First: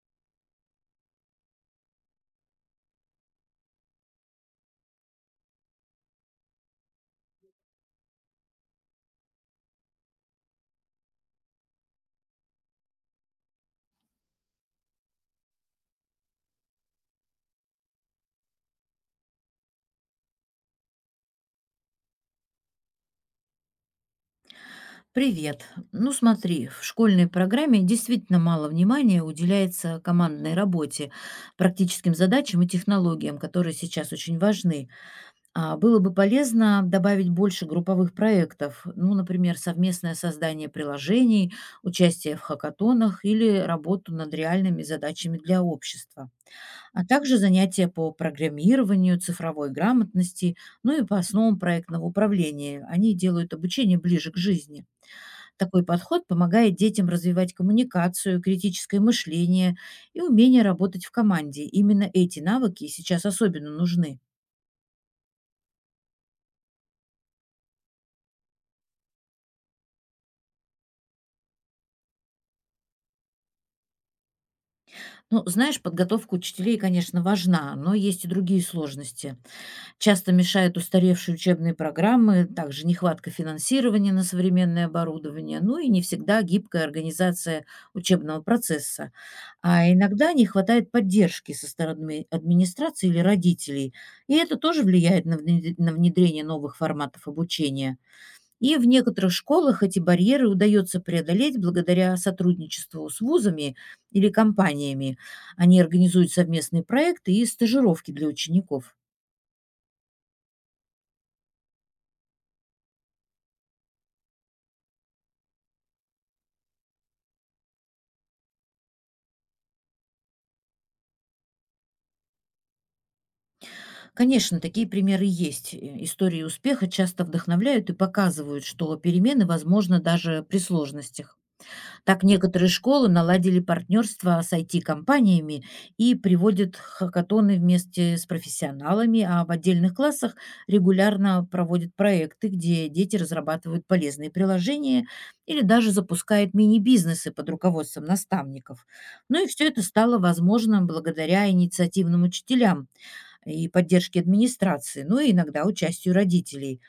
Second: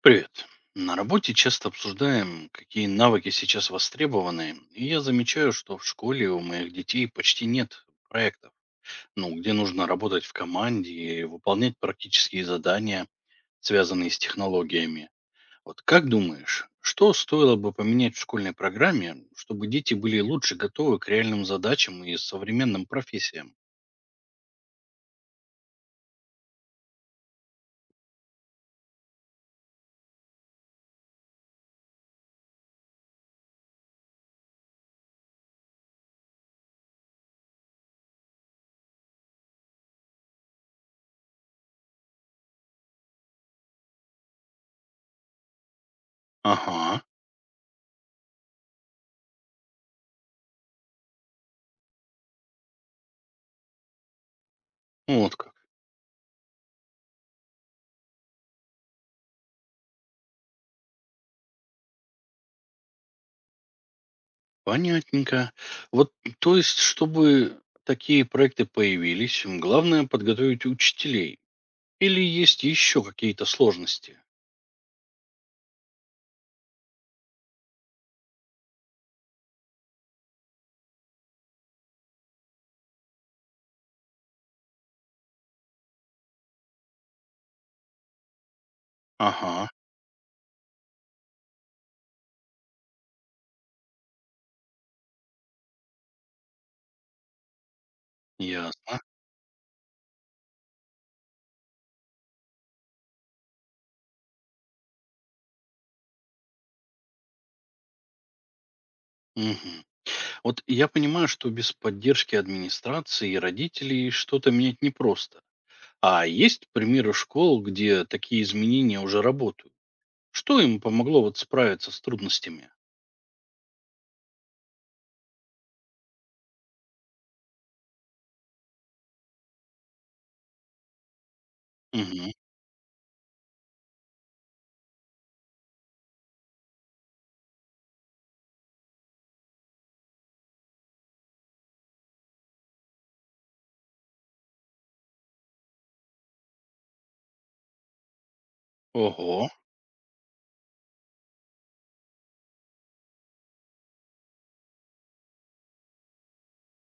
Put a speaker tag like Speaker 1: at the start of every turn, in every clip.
Speaker 1: Привет. На работе часто обсуждаем, какие навыки сейчас востребованы, и я замечаю, что в школе у моих детей почти нет проектов, ну, где нужно работать в команде и выполнять практические задания, связанные с технологиями. Вот как думаешь, что стоило бы поменять в школьной программе, чтобы дети были лучше готовы к реальным задачам и современным профессиям?
Speaker 2: Привет. Ну смотри, в школьной программе действительно мало внимания уделяется командной работе, практическим задачам и технологиям, которые сейчас очень важны. А было бы полезно добавить больше групповых проектов, ну, например, совместное создание приложений, участие в хакатонах или работу над реальными задачами для общества. А
Speaker 1: Ага,
Speaker 2: также занятия по программированию, цифровой грамотности, ну и по основам проектного управления. Они делают обучение ближе к жизни.
Speaker 1: вот как.
Speaker 2: Такой подход помогает детям развивать коммуникацию, критическое мышление и умение работать в команде. Именно эти навыки сейчас особенно нужны.
Speaker 1: Понятненько. Вот, то есть, чтобы такие проекты появились, главное подготовить учителей. Или есть еще какие-то сложности?
Speaker 2: Ну, знаешь, подготовка учителей, конечно, важна, но есть и другие сложности. Часто мешают устаревшие учебные программы, также нехватка финансирования на современное оборудование, ну и не всегда гибкая организация учебного процесса.
Speaker 1: Ага,
Speaker 2: А иногда не хватает поддержки со стороны администрации или родителей. И это тоже влияет на внедрение новых форматов обучения. И в
Speaker 1: ясно.
Speaker 2: некоторых школах эти барьеры удается преодолеть благодаря сотрудничеству с вузами или компаниями. Они организуют совместные проекты и стажировки для учеников.
Speaker 1: Мгм. Вот я понимаю, что без поддержки администрации и родителей что-то менять непросто. А есть примеры школ, где такие изменения уже работают? Что им помогло вот справиться с трудностями?
Speaker 2: Конечно, такие примеры есть. Истории успеха часто вдохновляют и показывают, что перемены возможны даже при сложностях. Так
Speaker 1: Мгм.
Speaker 2: некоторые школы наладили партнерство с IT-компаниями и приводят хакатоны вместе с профессионалами, а в отдельных классах регулярно проводят проекты, где дети разрабатывают полезные приложения или даже запускают мини-бизнесы под руководством наставников. Ну
Speaker 1: Ого.
Speaker 2: и все это стало возможным благодаря инициативным учителям, и поддержки администрации, ну и иногда участию родителей.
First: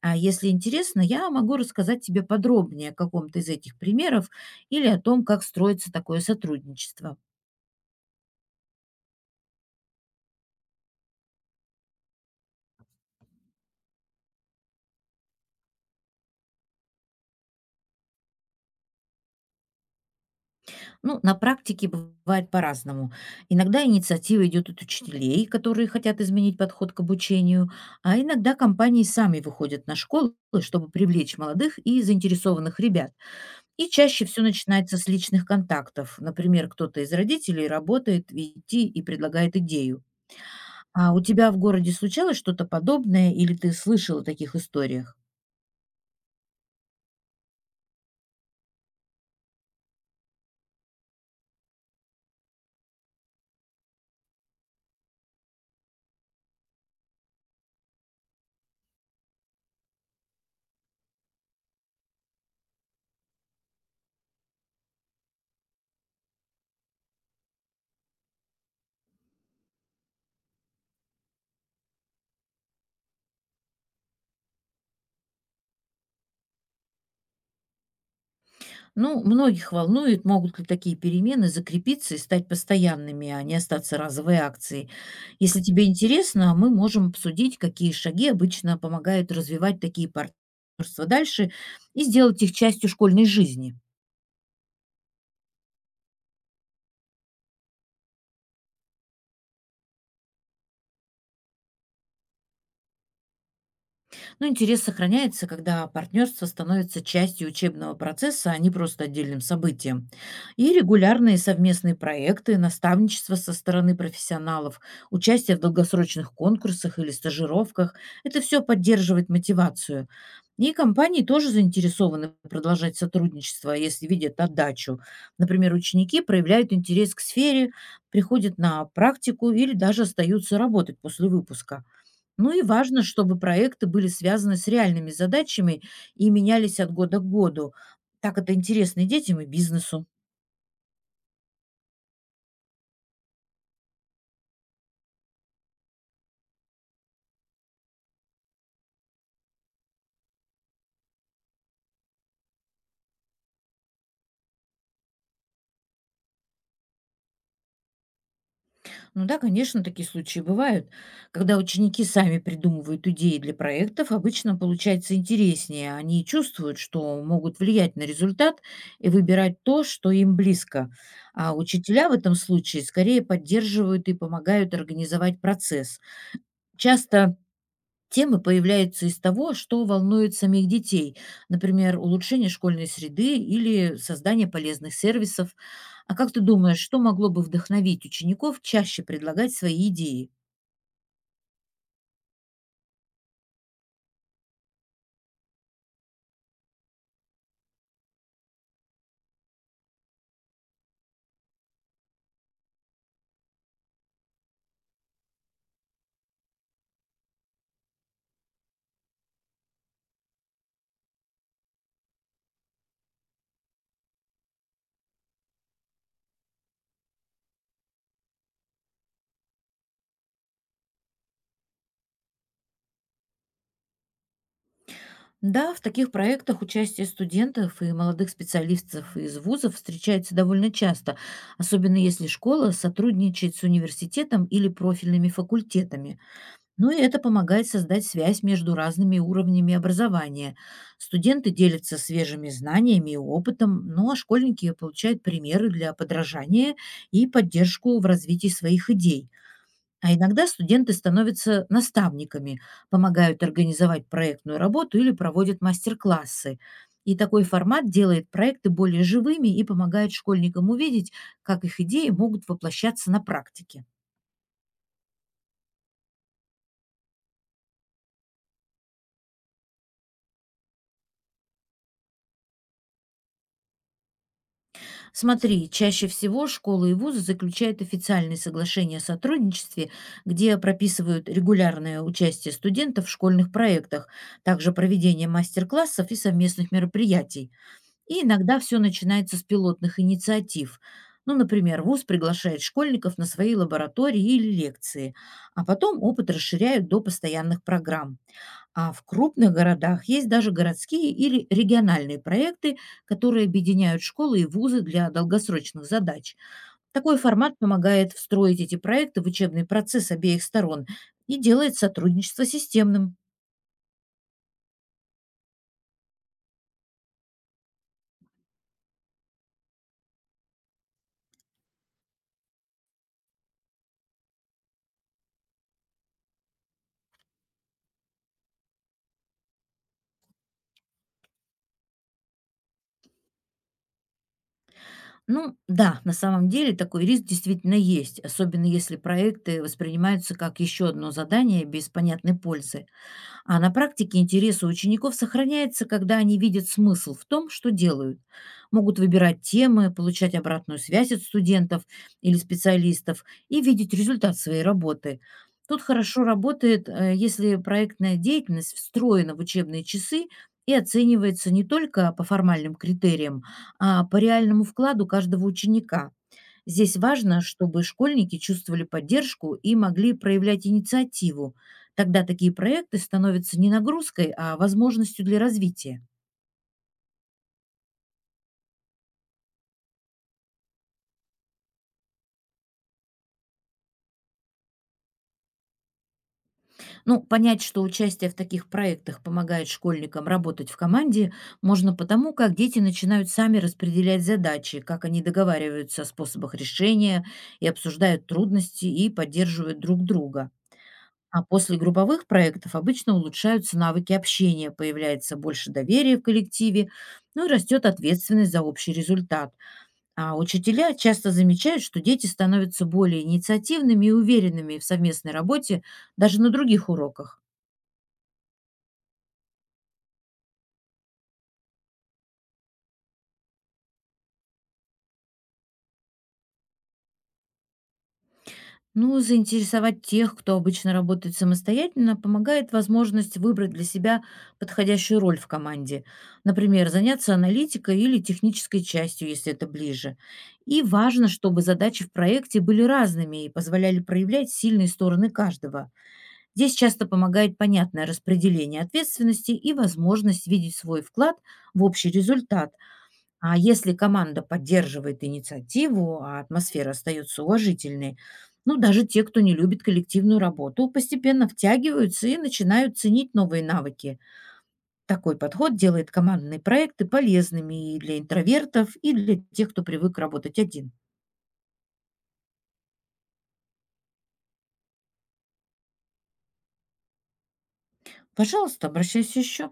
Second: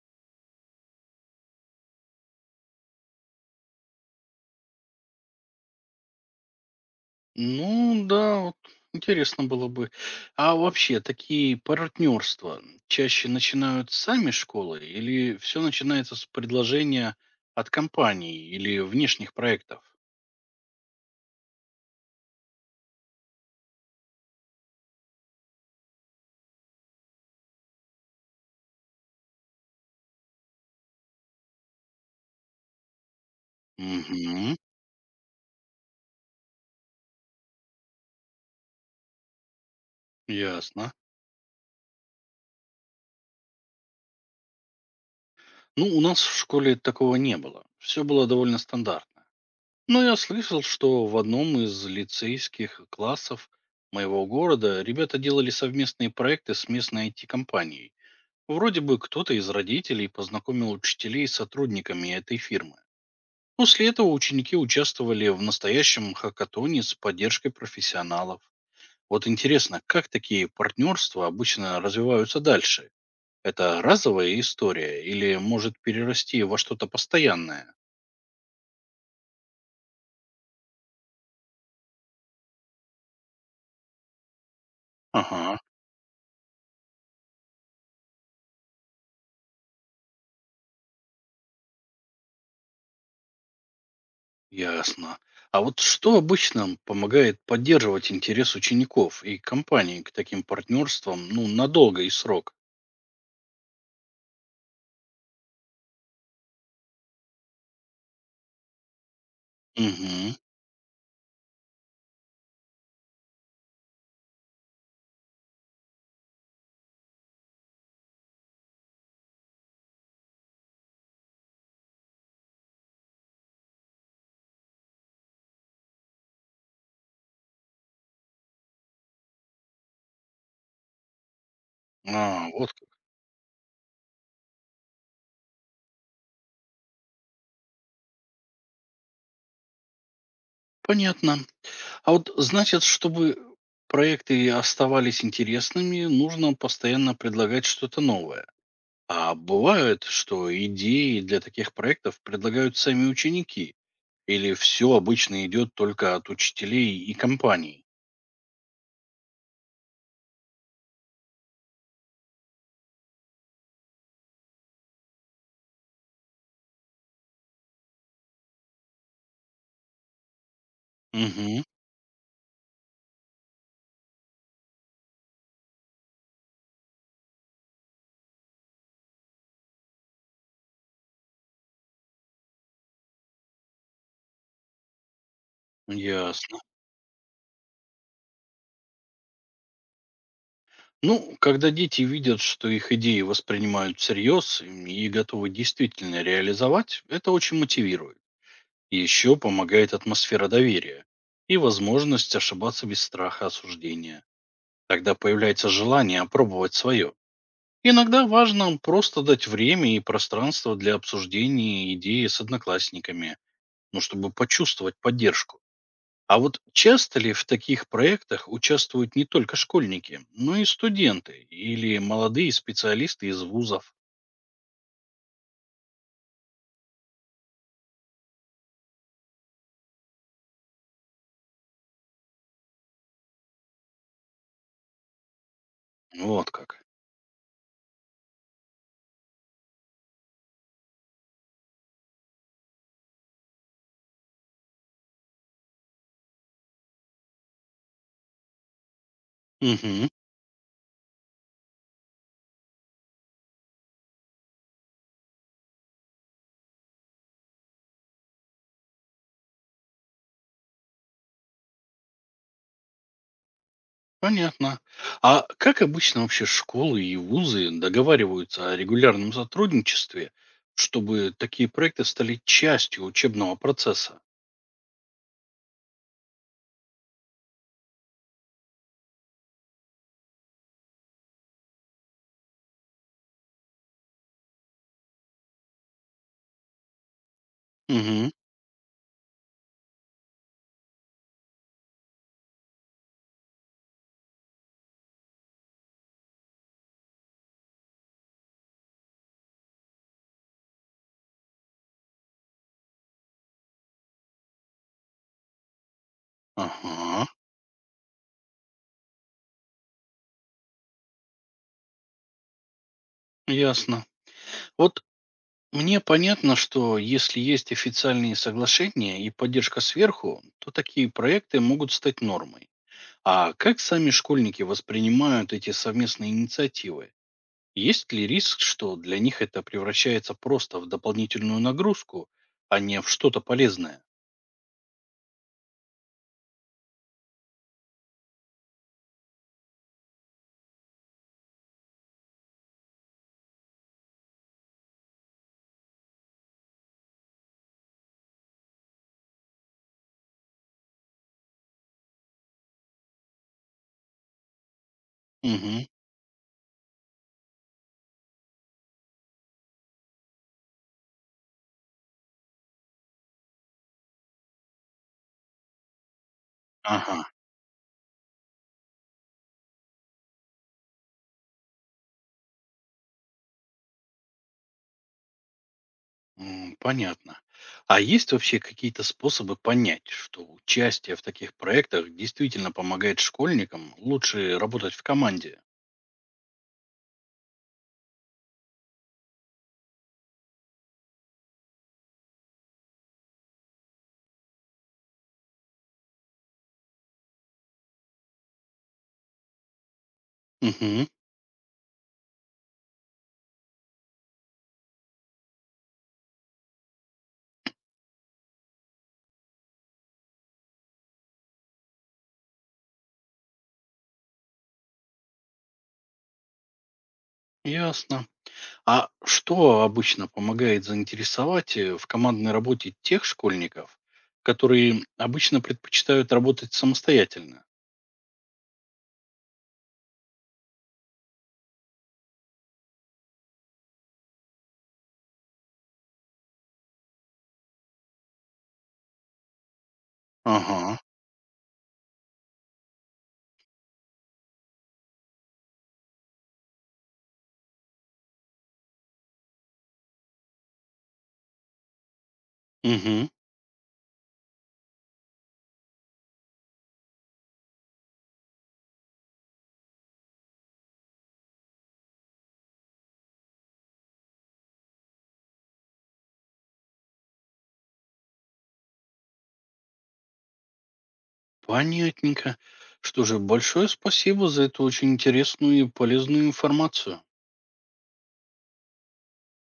Speaker 2: А если интересно, я могу рассказать тебе подробнее о каком-то из этих примеров или о том, как строится такое сотрудничество.
Speaker 1: Ну да, вот интересно было бы. А вообще, такие партнерства чаще начинают сами школы или все начинается с предложения от компаний или внешних проектов?
Speaker 2: Ну, на практике бывает по-разному. Иногда инициатива идет от учителей, которые хотят изменить подход к обучению, а иногда компании сами выходят на школы, чтобы привлечь молодых и заинтересованных ребят. И чаще все
Speaker 1: Угу,
Speaker 2: начинается с личных контактов. Например, кто-то из родителей работает в IT и предлагает идею.
Speaker 1: ясно.
Speaker 2: А у тебя в городе случалось что-то подобное или ты слышал о таких историях?
Speaker 1: Ну, у нас в школе такого не было. Все было довольно стандартно. Но я слышал, что в одном из лицейских классов моего города ребята делали совместные проекты с местной IT-компанией. Вроде бы кто-то из родителей познакомил учителей с сотрудниками этой фирмы. После этого ученики участвовали в настоящем хакатоне с поддержкой профессионалов. Вот интересно, как такие партнерства обычно развиваются дальше? Это разовая история или может перерасти во что-то постоянное?
Speaker 2: Ну, многих волнует, могут ли такие перемены закрепиться и стать постоянными, а не остаться разовой акцией.
Speaker 1: Ага,
Speaker 2: Если тебе интересно, мы можем обсудить, какие шаги обычно помогают развивать такие партнерства дальше и сделать их частью школьной жизни.
Speaker 1: ясно. А вот что обычно помогает поддерживать интерес учеников и компаний к таким партнерствам, ну, надолго и срок?
Speaker 2: Но интерес сохраняется, когда партнерство становится частью учебного процесса, а не просто отдельным событием.
Speaker 1: Угу.
Speaker 2: И регулярные совместные проекты, наставничество со стороны профессионалов, участие в долгосрочных конкурсах или стажировках – это все поддерживает мотивацию. И компании тоже заинтересованы продолжать сотрудничество, если видят отдачу. Например, ученики проявляют интерес к сфере, приходят на практику или даже остаются работать после выпуска.
Speaker 1: А,
Speaker 2: Ну и
Speaker 1: вот.
Speaker 2: важно, чтобы проекты были связаны с реальными задачами и менялись от года к году. Так это интересно и детям, и бизнесу.
Speaker 1: Понятно. А вот значит, чтобы проекты оставались интересными, нужно постоянно предлагать что-то новое. А бывает, что идеи для таких проектов предлагают сами ученики, или все обычно идет только от учителей и компаний.
Speaker 2: Ну да, конечно, такие случаи бывают. Когда ученики сами придумывают идеи для проектов, обычно получается интереснее. Они чувствуют, что могут влиять на результат и выбирать то, что им близко. А
Speaker 1: Угу,
Speaker 2: учителя в этом случае скорее поддерживают и помогают организовать процесс. Часто темы появляются из того, что волнует самих детей, например, улучшение школьной среды или создание полезных сервисов. А как ты
Speaker 1: ясно.
Speaker 2: думаешь, что могло бы вдохновить учеников чаще предлагать свои идеи?
Speaker 1: Ну, когда дети видят, что их идеи воспринимают всерьез и готовы действительно реализовать, это очень мотивирует. Еще помогает атмосфера доверия и возможность ошибаться без страха осуждения. Тогда появляется желание опробовать свое. Иногда важно просто дать время и пространство для обсуждения идеи с одноклассниками, ну, чтобы почувствовать поддержку. А вот часто ли в таких проектах участвуют не только школьники, но и студенты или молодые специалисты из вузов?
Speaker 2: Да, в таких проектах участие студентов и молодых специалистов из вузов встречается довольно часто, особенно если школа сотрудничает с университетом или профильными факультетами.
Speaker 1: Вот как.
Speaker 2: Ну и это помогает создать связь между разными уровнями образования. Студенты делятся свежими знаниями и опытом, ну а школьники получают примеры для подражания и поддержку в развитии своих идей.
Speaker 1: Мгм.
Speaker 2: А иногда студенты становятся наставниками, помогают организовать проектную работу или проводят мастер-классы. И такой формат делает проекты более живыми и помогает школьникам увидеть, как их идеи могут воплощаться на практике.
Speaker 1: Понятно. А как обычно вообще школы и вузы договариваются о регулярном сотрудничестве, чтобы такие проекты стали частью учебного процесса?
Speaker 2: Смотри, чаще всего школы и вузы заключают официальные соглашения о сотрудничестве, где прописывают регулярное участие студентов в школьных проектах, также проведение мастер-классов и совместных мероприятий. И
Speaker 1: Угу.
Speaker 2: иногда все начинается с пилотных инициатив. Ну, например, вуз приглашает школьников на свои лаборатории или лекции, а потом опыт расширяют до постоянных программ. А в крупных городах есть даже городские или региональные проекты, которые объединяют школы и вузы для долгосрочных задач. Такой
Speaker 1: Ага,
Speaker 2: формат помогает встроить эти проекты в учебный процесс обеих сторон и делает сотрудничество системным.
Speaker 1: ясно. Вот мне понятно, что если есть официальные соглашения и поддержка сверху, то такие проекты могут стать нормой. А как сами школьники воспринимают эти совместные инициативы? Есть ли риск, что для них это превращается просто в дополнительную нагрузку, а не в что-то полезное?
Speaker 2: Ну да, на самом деле такой риск действительно есть, особенно если проекты воспринимаются как еще одно задание без понятной пользы. А на практике интерес у учеников сохраняется, когда они видят смысл в том, что делают. Могут выбирать темы, получать обратную связь от студентов или специалистов и видеть результат своей работы.
Speaker 1: Мгм.
Speaker 2: Тут хорошо работает, если проектная деятельность встроена в учебные часы и оценивается не только по формальным критериям, а по реальному вкладу каждого ученика. Здесь
Speaker 1: Ага,
Speaker 2: важно, чтобы школьники чувствовали поддержку и могли проявлять инициативу. Тогда такие проекты становятся не нагрузкой, а возможностью для развития.
Speaker 1: Понятно. А есть вообще какие-то способы понять, что участие в таких проектах действительно помогает школьникам лучше работать в команде?
Speaker 2: Ну, понять, что участие в таких проектах помогает школьникам работать в команде, можно потому, как дети начинают сами распределять задачи, как они договариваются о способах решения и обсуждают трудности и поддерживают друг друга.
Speaker 1: Угу,
Speaker 2: А после групповых проектов обычно улучшаются навыки общения, появляется больше доверия в коллективе, ну и растет ответственность за общий результат. А учителя часто замечают, что дети становятся более инициативными и уверенными в совместной работе даже на других уроках.
Speaker 1: ясно. А что обычно помогает заинтересовать в командной работе тех школьников, которые обычно предпочитают работать самостоятельно?
Speaker 2: Ну, заинтересовать тех, кто обычно работает самостоятельно, помогает возможность выбрать для себя подходящую роль в команде. Например, заняться аналитикой или технической частью, если это ближе. И
Speaker 1: Ага,
Speaker 2: важно, чтобы задачи в проекте были разными и позволяли проявлять сильные стороны каждого. Здесь часто помогает понятное распределение ответственности и возможность видеть свой вклад в общий результат.
Speaker 1: угу.
Speaker 2: А если команда поддерживает инициативу, а атмосфера остается уважительной, ну, даже те, кто не любит коллективную работу, постепенно втягиваются и начинают ценить новые навыки. Такой подход делает командные проекты полезными и для интровертов, и для тех, кто привык работать один.
Speaker 1: Понятненько. Что же, большое спасибо за эту очень интересную и полезную информацию.
Speaker 2: Пожалуйста, обращайся еще.